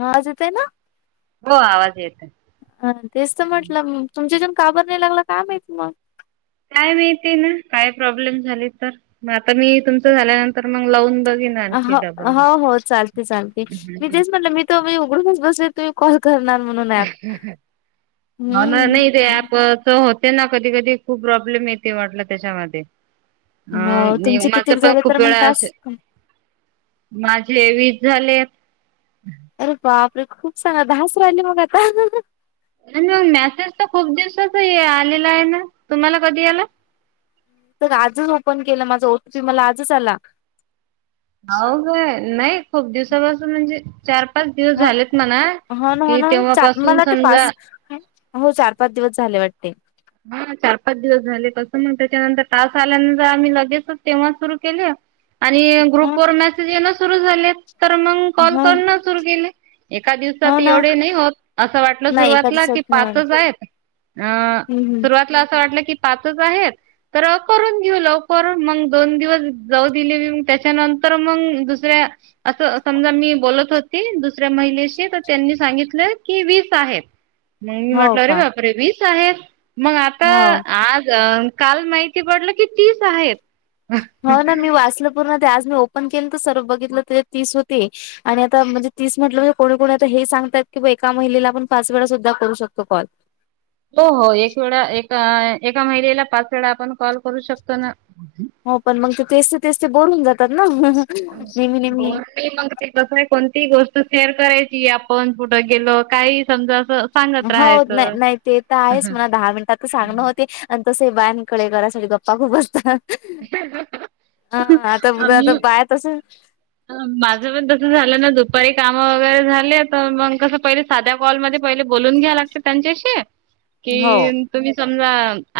आवाज येतोये ना? हो आवाज येत आहे. अ तेच तर म्हटल तुमच्या जन्म का बर नाही लागला काय माहीत मग? काय माहिती ना? काय प्रॉब्लेम झाले तर म आम्ही तुमच झाल्यानंतर मग लावून बघीन ह आणखी डबल हो हो चालते चालते. मी तेच म्हटलं मी त बाई उघडूनच बसले तूम्ही कॉल - ना हम्म नाही रे ऍपच हो त्यांना कधी कधी खूप प्रॉब्लेम येते वाटल त्याच्यामध्ये अ हो नाही तुमचे माझ कितीक पण झाले तर खूप मग वेळा अस टास्क माझे वीस झालेत. अरे बाप रे खूप सांगा द हाच राहिले मग आता. मग मॅसेज तर खूप दिवसाचा आलेला आहे ना? तुम्हाला कधी आला? तर आजच ओपन केल. माझा ओटिपी मला आजच आला आहो होय, नाही खूप दिवसापासून म्हणजे चार पाच दिवस ह झालेत म्हणा. हो ना हो कि ना चा मला तेव्हापासून वाटते समजा पाच हो चार पाच दिवस झाले वाटत. हा चार पाच दिवस झाले. तसं मग त्याच्यानंतर टास्क आल्यानंतर आम्ही लगेचच तेव्हा सुरु केल आणि हो ग्रुप वर ना मेसेज येण सुरू झाले तर मग कॉल हो करण सुरू केले. एका हो दिवसात ना एवढे नाही होत. असं वाटलं नाही एका सुरुवातीला कि दिवसात नाही पाचच आहेत अ हम्म हम्म सुरुवातीला असं वाटलं की पाचच आहेत तर करून घेऊ लवकर. मग दोन दिवस जाऊ दिले मी त्याच्या नं नंतर मग दुसऱ्या अस समजा मी बोलत होती दुसऱ्या महिलेशी त्यांनी सांगित ले की वीस आहेत? मग मी हो म्हटल अरे का बाप रे! वीस आहे. मग आता हो आज काल माहिती पडल की तीस आहेत. हो ना मी वाचलं पूर्ण. ते आज मी ओपन केले तर सर्व बघितलं तर तीस होते आणि आता म्हणजे तीस म्हटलं म्हणजे कोणी कोणी आता हे सांग तात की एका महिलेला आपण पाच वेळा सुद्धा करू शकतो कॉल. हो हो एक वेळा एका एका महिलेला पाच वेळा आपण कॉल करू शकतो ना. हो पण मग ते तेचते तेचते बोर होऊन जातात ना. नेहमी नेहमी. बोर नाही मग ते कसंय कोणती गोष्ट शेअर करायची. आपण कुठ गेलो? काहीही समजा अस हो नाय नाही ते तर आहेच म्हणा दहा मिनिटात त सांगण होते तसे बायांकडे घरासाठी गप्पा खूप असतात. हा आता बघा आता बाया तस माझं पण तस झालं ना दुपारी काम वगैरे झाले तर मग कस पहिले साध्या कॉलमध्ये पहिले बोलून घ्याव लागत त्यांच्याशी हो कि तुम्ही समजा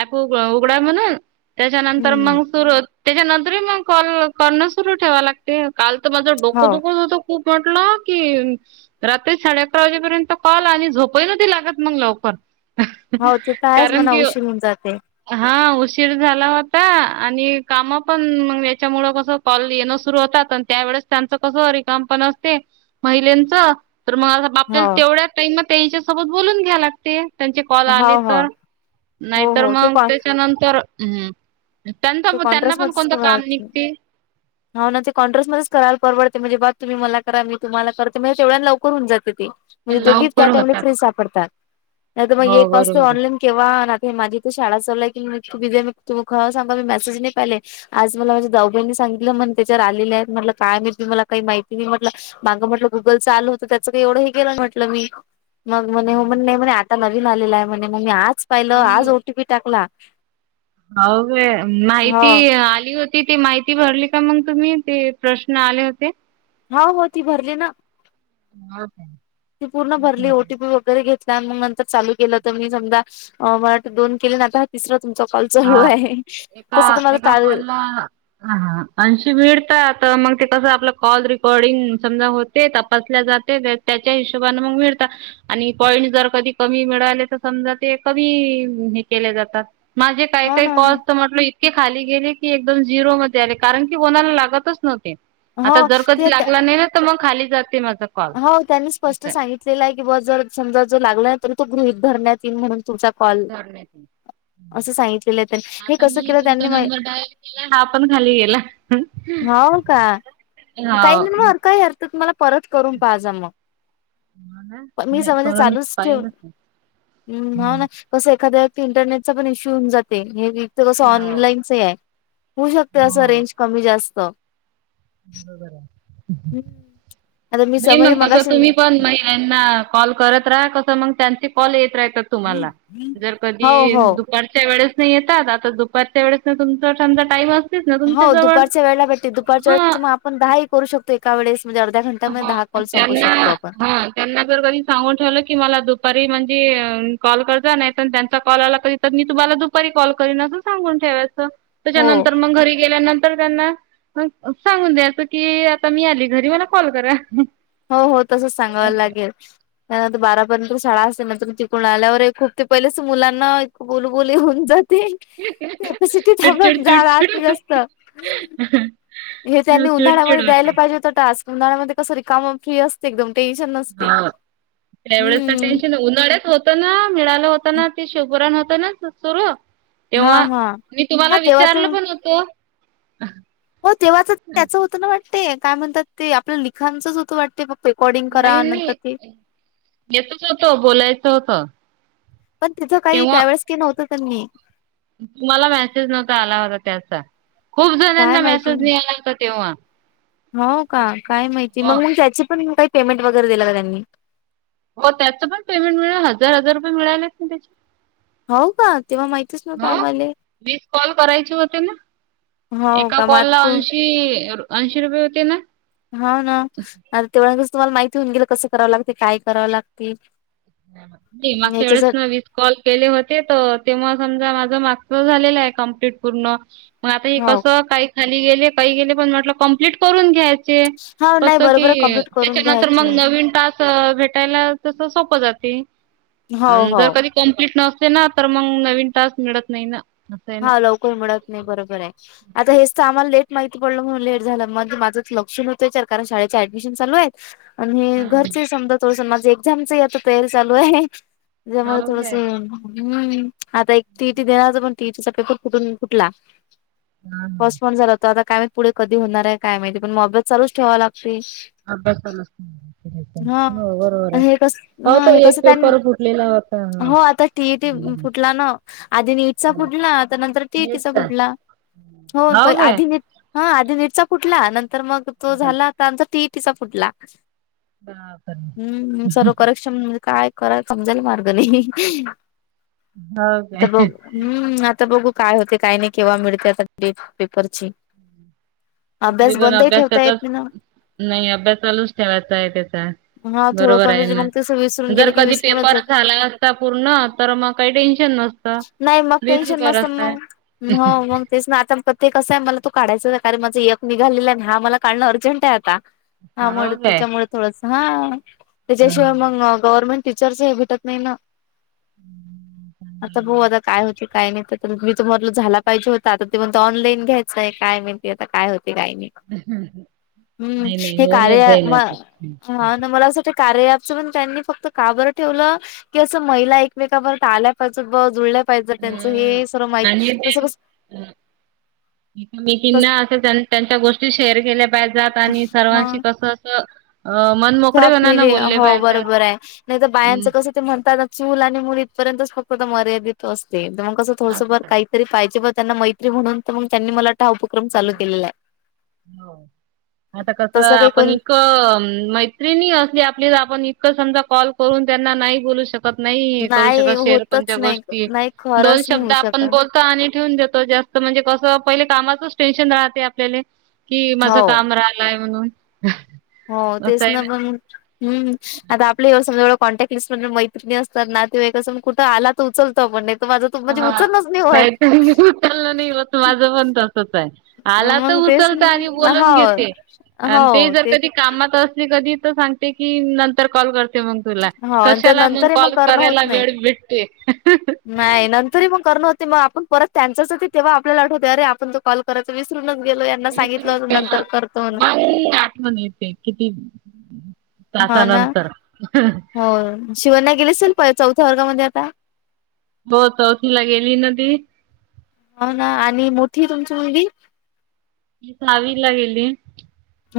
ॲप उघडा म्हणून. त्याच्यानंतर हम्म मग सुरू त्याच्यानंतर बी मग कॉल करण सुरु ठेवा लागते काल त माझं डोकं हो. दुखत होत. खूप म्हटलं की रात्री साडे अकरा वाजेपर्यंत कॉल आणि झोपही नव्हती लागत मग लवकर. हो ते तर आहेच कारण म्हणा की उशीर होऊन जाते हा... उशीर झाला होता आणि काम पण मग याच्यामुळे माझा कॉल येण सुरू होतात अन... त्या वळेस त्यांचं कस रिकाम पण असते महिलेंच... तर मग हो आपल्याला तेवढ्याच टाईम म त्यांच्या सोबत बोलून घ्या लागते.... त्यांची कॉल हो आली हो तर हो नाहीतर हो ते मग कॉ त्याच्यानंतर हुं.... [unintelligible] निघते. कराल परवडते म्हणे बा तुम्ही मला करा मी तुम्हाला करते म्हणजे तेवढ्या लवकर हून जाते.... म्हणजे दोघी त्या लवकर टाईमला होतात फ्री सापडतात नाहीतर मग एक असते ऑनलाईन केव्हा... माझी तर शाळा चाल चालू आहे... मेसेज नाही पाहिलाय आज मला माझ्या जाऊबाईंनी सांगितलं मन त्याच्यावर आलेले आहेत म्हटलं काय माहीत मला काही माहिती नाही म्ह... म्हंटल माग म्हटलं गुगलच आल होतं त्याच काही एवढं हे केलं म्हटल मी. मग म्हणे हो म्हणे नाही म्हणे आता नवीन आलेला आहे म्हणे म मी आज पाहिलं आज ओटीपी टाकला... अहो मी हो माहिती आली होती ती माहि.. ती भरली का मग तुम्ही ते प्रश्न आले होते... हो हो ती भरली ना ती पूर्ण भरली ओटीपी वगैरे घेत... ला मग नंतर चालू केलं तर मी समजा अ मला वाट दोन केले आणि आता हा तिसरा... तुमचा कॉल चालू आहे.... एका तसं तर माझं एका चाल कॉलला ऐशी मिडतात त मग... ते कसं आपलं कॉल रेकॉर्डिंग समजा होते तपासल्या जाते त्याच्या हिशोबान मग मिळता... आणि पॉइंट जर कधी कमी मिळाले तर समजा ते कमी हे केले जातात... माझे काही हो काही ना कॉल्स तर म्हटलं.. इतके खाली गेले की एकदम झिरो मध्ये आले कारण की कोणाला लागतच नव्हते... हो आता जर कधी ते लागला नाही ना तर म खाली जाते मग. हो त्यांनी स्पष्ट सांगितलेलं आहे की बा जर समजा जो लागला.... तर तू गृहित धरण्यात येई म्हणून तु.... धरणे ते... सांगितलेलं आहे त्यांनी हे आता कसं मी केलं तुमचा त्यांनी मा नंबर डायल केला हा पण खाली गेला... हो का काही नि म अर काही अर्थ तुमला परत करून पाहाज मग.... प हो मी नाही समजे करून चालूच ठेव् पाहिन ह ना कसं एखाद्या... इंटरनेटचा पण इश्यू होऊन जाते हे वच कसं हो ऑनलाईनच आहे... होऊ शकते असं रेंज कमी जास्त... ह बरा... आता मी नाही समज मग कसं मगाशी तुम्ही पण महिना कॉल करत राहा कसं मग त्यांचे कॉल येत राहा... तुम्हाला जर हो कधी हो दुपारच्या वेळेस... येतात आता दुपारच्या वेळेस तुमचाचा टाईम असतो. हो दुपारच्या वेळेला भेटते दुपारच्या हां वेळे मग आपण दहा ह करू शकतो एका वेळेस. म्हणजे अर्ध्या घंट्यामध्ये दहा कॉल संपू शकतो आपण त्यांना जर कधी सांगून ठेवलं की मला दुपारी. कॉल करत नाहीत त्यांचा कॉल आला कधी तर मी तुम्हाला दुपारी कॉल करीन सांगून ठेवायचं. हो त्याच्यानंतर मग घरी गेल्यानंतर... तर त्यांना सांगून द्यायचं की आता मी आली घरी मला कॉल करा... हो हो तसच सांगावला लागेल त्यानंतर बारा... पण शाळा असते नंतर तिकून आल्यावर खूप ते पहिलेच मुलांना बोललबुली होऊन जात... ते कॅपॅसिटी थांबत जाला आता जास्त. हे त्यांनी उन्हाळ्यामध्ये द्यायला पाहिजे होत टास्क उन्हाळ्यामध्ये कसरी काम फ्री असते एकदम. टेन्शन नसते... तेवढच हम्म टेन्शन उन्हाळ्यात होत ना मिळालं होतं ना ते शोभरान होत. स हा तेव्हा हा. मी हा तुम्हाला तेव्हा तर विचारलं पण होत. हो तेव्हाच त्याच होत ना वाटते काय म्हणतात ते आपलं लिखाचच होत वाटते पप्प. नाही नाही घेतच होत बोलायचं होत. पण तिथं काही त्यावेेळेस क नव्हतं त्यां मी. तुम्हाला मेसेज नव्हता आला होता त्याचा खूप काय जणांना माहिती मेसेज निळाला होता तेव्हा. हो का काय माहिती हो मग मग त्याची पण काही पेमेंट वगैरे दिलं का त्यांनी. हो त्याच पण पेमेंट मिळेल हजार हजार रुपये मिळालेच ना त्याची. हो का तेव्हा माहितीच [inaudible] नव्हतं ह आम्हाले मीस कॉल करायचे होते ना. हो एका का मग कॉल आता ला तू ऐंशी ऐंशी रुपये होते ना. हा ना तेव्हा तुम्हाला माहिती होऊन गेल कसं करावं लागते काय करावं लागते. माग एढच याच्यासाठी विस कॉल केले होते त तेव्हा समजा मा. झा क् पूण आ हो कस का. खा गेले काही गेले पण म्हटलं कम्प्लीट करून घ्यायच. हो नाही की बरोबर कम्प्लीट करून त्याच्यानंतर मग घ्यायचं नवीन टास्क भेटायला तस सोपं जात. हो हो जर कधी कंप्लीट नसते ना तर मग नवीन टास्क मिळत नाही ना. असं आहे ना. हा लवकर मिळत नाही बरोबर आहे आता हेच तर आम्हाला लेट. माहिती पडलं म्हणून लेट झालं मग माझंच लक्ष नवतं चर कारण शाळेचे ऍडमिशन चालू आहेत. आणि हे घरचे समजा तोल माझे एक्झामची आता तयारी चालू आहे. त्याच्यामुळे थोडस हम आता एक तीटी देणारच पण. ती तचा पेपर फुटून फुटला पस् पन झाला हो आता. काय माहिती पुढे कधी होणार आहे काय माहिती पण मोबाईल चालूच ठेवा लागतील. अभ्यासाला हो बरोबर आहे आणि हे कस हो हा तो हे एक कसं त्यां पेपर फुटलेला होता. हो आता टीईटी फुटला ना आधी नीट. फुटला तर नंतर टीटीचा फुटला हो प आधीने. हा आधी नीटचा फुटला नंतर मग तो झाला आता आमचा टीईटीचा फुटला. हम्म सर्वकारेक्षम म्हणजे काय. कोरा कमजल मारदनी. हो काय. हम्म आता बघू काय होते काही नाही केव्हा मिळते आता डेट पेपरची. अभ्यास बंदही ठेवता येत नाही ना. नाहीय अभ्यास चालूच ठेवायचा आहे त्याचा. ना हा थोडं बरोबर पण आहे म्हणजे ना मग तसं विसरून जर गेलं की कधी विसरूनच पेपर जात झाला असता पूर्ण तर मग काही टेन्शन. नस्त. नाही मग टेन्शन नसतं मग हो मग तेच ना आता म. ते कसं आहे मला तू काढायं आहे कारण माझं एकक निघालेलं आहे हा मला काढणं अर्जंट आहे आता. हामुळे त्याच्यामुळे थोडस हा त्याच्याशिवाय मग गव्हर्नमेंट. टीचर् भेटत नाही ना आता. काय काय मी त म्हटलं झाला पाहिजे होता ते म्हणते ऑनलाईन घ्यायचय काय माहिती आता काय होत. काही नाही हम्म हे कार्य हा मला असं. कार्य ॲप च पण त्यांनी फक्त काबर ठेवलं की अस महिला एकमेकांबर [unintelligible] पाहिजे जुल्या. त्यांच हे सर्व [unintelligible] जस कस. [unintelligible] तस असं त्यांच्या गोष्टी शेअर केल्या पाहिज्यात. आणि सर्वांशी कस अस. त्या फ्रीली हो पाहिजात. बरोबर आहे नाहीतर बायांचं कस ते म्हणतात. चूल आणि मूल इथपर्यंतच फक्त मर्यादित असते तर मग कस थोडसं बर काहीरी पाहिजे. त्यांना मैत्री म्हणून तर मग त्यांनी मला वाटत हा उपक्रम चालू केलेला आहे. हो आता कस तसं काही आपण कोणी इक माहि मैत्रीण असली आपलीला आपण इतकं समजा कॉल करून त्यांना नाही बोलू शकत. कत नाही करू शकत शेर होतच कोणत्या नाही गोष्टी. नाही दोन खरंच नाही शब्द होऊ आपण शकत. बोलतो आणि ठेवून देतो जास्त म्हणजे कसं पहिले काम. टेन्शन राहते आपल्याले कि माझं हो. काम राहिलाय म्हणून. हो असं तेच आहे ना पण हम्म आता आपले एवढ समजा एढ कॉन्टॅक्ट लिस्ट मैत्रणी असतात ना ते कसंण कुठं आला तर उचलतो आपण तर माझं तू म्हणजे हा उचलच नाही होत. नाहीत [unintelligible] नाही बस माझं पण तसच आहे आला तर मग तेच उचलत नाही आणि बोलून हो घेते आणि ते जर कधी कामात असले कधी सांगते की नंतर कॉल कर मग तुला हो तर कशाला मग नंतर कॉल करणं होत करायला नाही. वेळ भेटते नाही नंतरही मग करण होते मग आपण परत त्यांच्याच तेव्हा आपल्याला आठवते अरे तर कॉल करायचं विसरून गेलो यांना सांगितलं होत नंतर करतो म्हणून मग आठवण येते किती हा ना तासानंतर. हो शिवंन्या गेली असेल चौथ्या वर्गामध्ये आता हो चौथी ला गेली न ती हो ना आणि मोठी तुमची मुलगी ती सहावीला गेली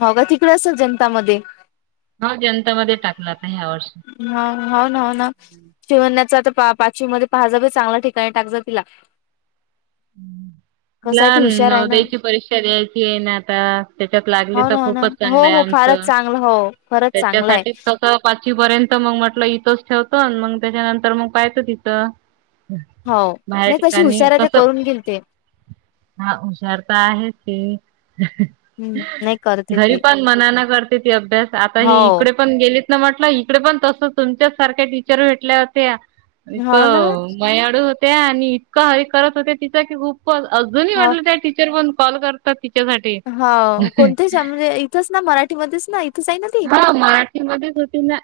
हो का तिकडे असं जनतामध्ये हा जनतामध्ये टाकल आता ह्या वर्षी हा हो ना हो ना शिवंण्याच आता पाचवी मध्ये पहाज ब चांगल्या ठिकाणी टाकजा तिला हम्म [inaudible] कसं तिला आहे ती हुशार आहे ना नवोदयची परीक्षा द्यायची आहे ना आता त्याच्यात लागली हो तर ना हो ना खूपच हो हो चांगल्या फारच चांगलं हो खरंच त्याच्या चांगलं आहे साठी सगळ पाचवी पर्यंत मग म्हटलं इथंच ठेवतो मग त्याच्यानंतर मग पायतो तिथं हो बाहेर नाही तशी ठिकाणी हुशार आहे ते कस करून घेईल ते हा हुशार तर आहे ती हम्म नाही करते घरी ती पण मनाना करते ती अभ्यास आता हो ही इकडे पण गेली म्हटलं इकडे पण तस तुच्याचसारख्या टीचर भेटल्या होत्या इथ हो ना मयाळू होत्या आणि इतक हरी करत होत्या तिचा की खूप पण अजूनही वाटलं त्या टीचर पण कॉल करतात तिच्यासाठी हा कोणती शाळा म्हणजे इथंच ना मराठीमध्येच ना? इथंच आहे ना ती ह मराठीमध्येच होती ना.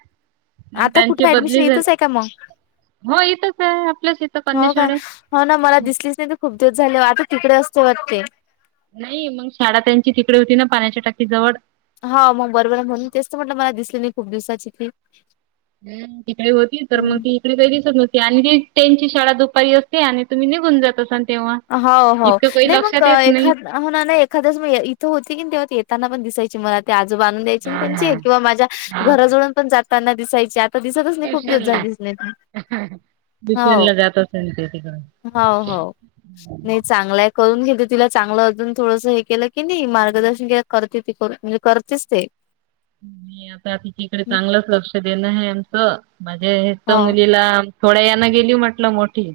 मग आता त्यांची कुठे ऍडमिशन बदली झाली इथच आहे का मग? हो इथंच आहे आपल्याच इथं कन्या हो काय शाळेत हो ना मला दिसलीच नाही तर खूप दिवस झाली आधी तिकडे असते वाटते नाही मग शाळा त्यांची तिकडे होती ना पाण्याच्या टाकी जवळ हा मग बरोबर आहे म्हणून तेच तर म्हटलं मला दिसले नाही खूप दिवसाची ती ह तिकडे होती तर मग हम्म. ती इकडे काही दिसत नव्हती आणि ती त्यांची शाळा दुपारी असते आणि तुम्ही निघून जात असाल तेव्हा हो हो इतकं काही नाही मग लक्षात येत नाही एखाद होणा नाही एखादच म इथं होती की तेव्हा येताना पण दिसायची मला ते आजोबा आणून द्यायचे ना त्यांचे किंवा माझ्या घराजवळून पण जाताना दिसायची. आता दिसतच नाही खूप दिवस झाले, दिसली नाही. ट्युशन ला हो जात असेल ती हो तिकडं हो. नाही चांगल आहेत करून घेते तिला चांगलं अजून थोडस हे केलं की नाही मार्गदर्शन केलं की करते ती कर म्हणजे करतेच ते आणि आता तिच्याकडे हम्म. चांगलंच लक्ष देणं आहे आमचं म्हणजे एक तर हो मुलीला थोड्या याना गेली म्हटलं मोठी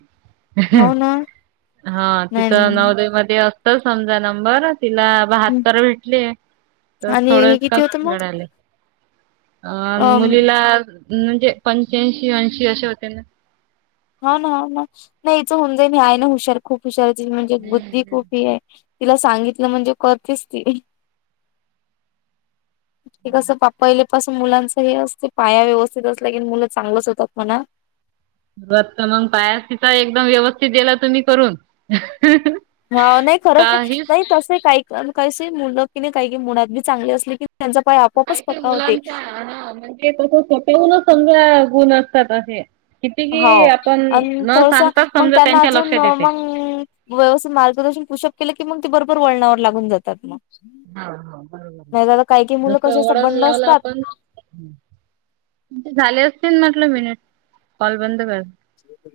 हो ना हा नाही तिथं नवोदयमध्ये असतं समजा नंबर तिला हं. बहात्तर भेटलीय तर आणि थोडं हे किती होतं कमी मग आले अन् अ मुलीला म्हणजे पंच्याऐंशी ऐंशी अशे होते ना हाव ना हो ना नाही इचं होऊ जाईन ही आहे ना हुशार खूप हुशारच आहे म्हणजे बुद्धी कुठे आहे तिला सांगितलं म्हणजे करतेच ती [inaudible] ते कसं पहा पहिले पासून मुलांच हे असते पाया व्यवस्थित असलं की मुलं चांगलंच होतात म्हणा. [unintelligible] पायाच तिचा एकदम व्यवस्थित दिला तुम्ही करून हा नाही खरंच नाही काहीच नाही तसे काही काही स मुलं की नाही काही मुळात बी चांगले असले की त्यांचा पाय आपोआपच काहीतरी पक्का होते मुलांचा हा म्हणजे तस स्वतःहूनच समजा गुण असतात असे किती हो कि आपण अन् न थोडसं सांगताच मग समजा त्यांना त्यांच्या अजून लक्षात येते. मग व्यवस्थित मार्गदर्शन पुशप केलं की मग ते बरोबर वळणावर लागून जातात मग हा हा बरोबर नाही तर काही काही मुलं जस कशी असतात वळण बंड लावलं असतात आपण ते झाले असतील म्हटलं मिनिट कॉल बंद कर [unintelligible]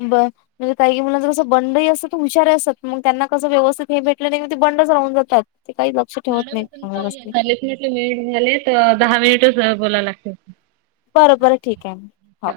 बर म्हणजे काही काही मुलां कसं बंडही असतात हुशार ही असतात मग त्यांना कसं व्यवस्थित हे भेटलं नाही मग ते बंडच राहून जातात. ते काही लक्ष ठेवत मॅडम नाहीत तुमचे व्यवस्थित चाळीस मिनिट मिनट झालेत दहा मिनिटच बोलायला लागते बरबर ठीक आहे हो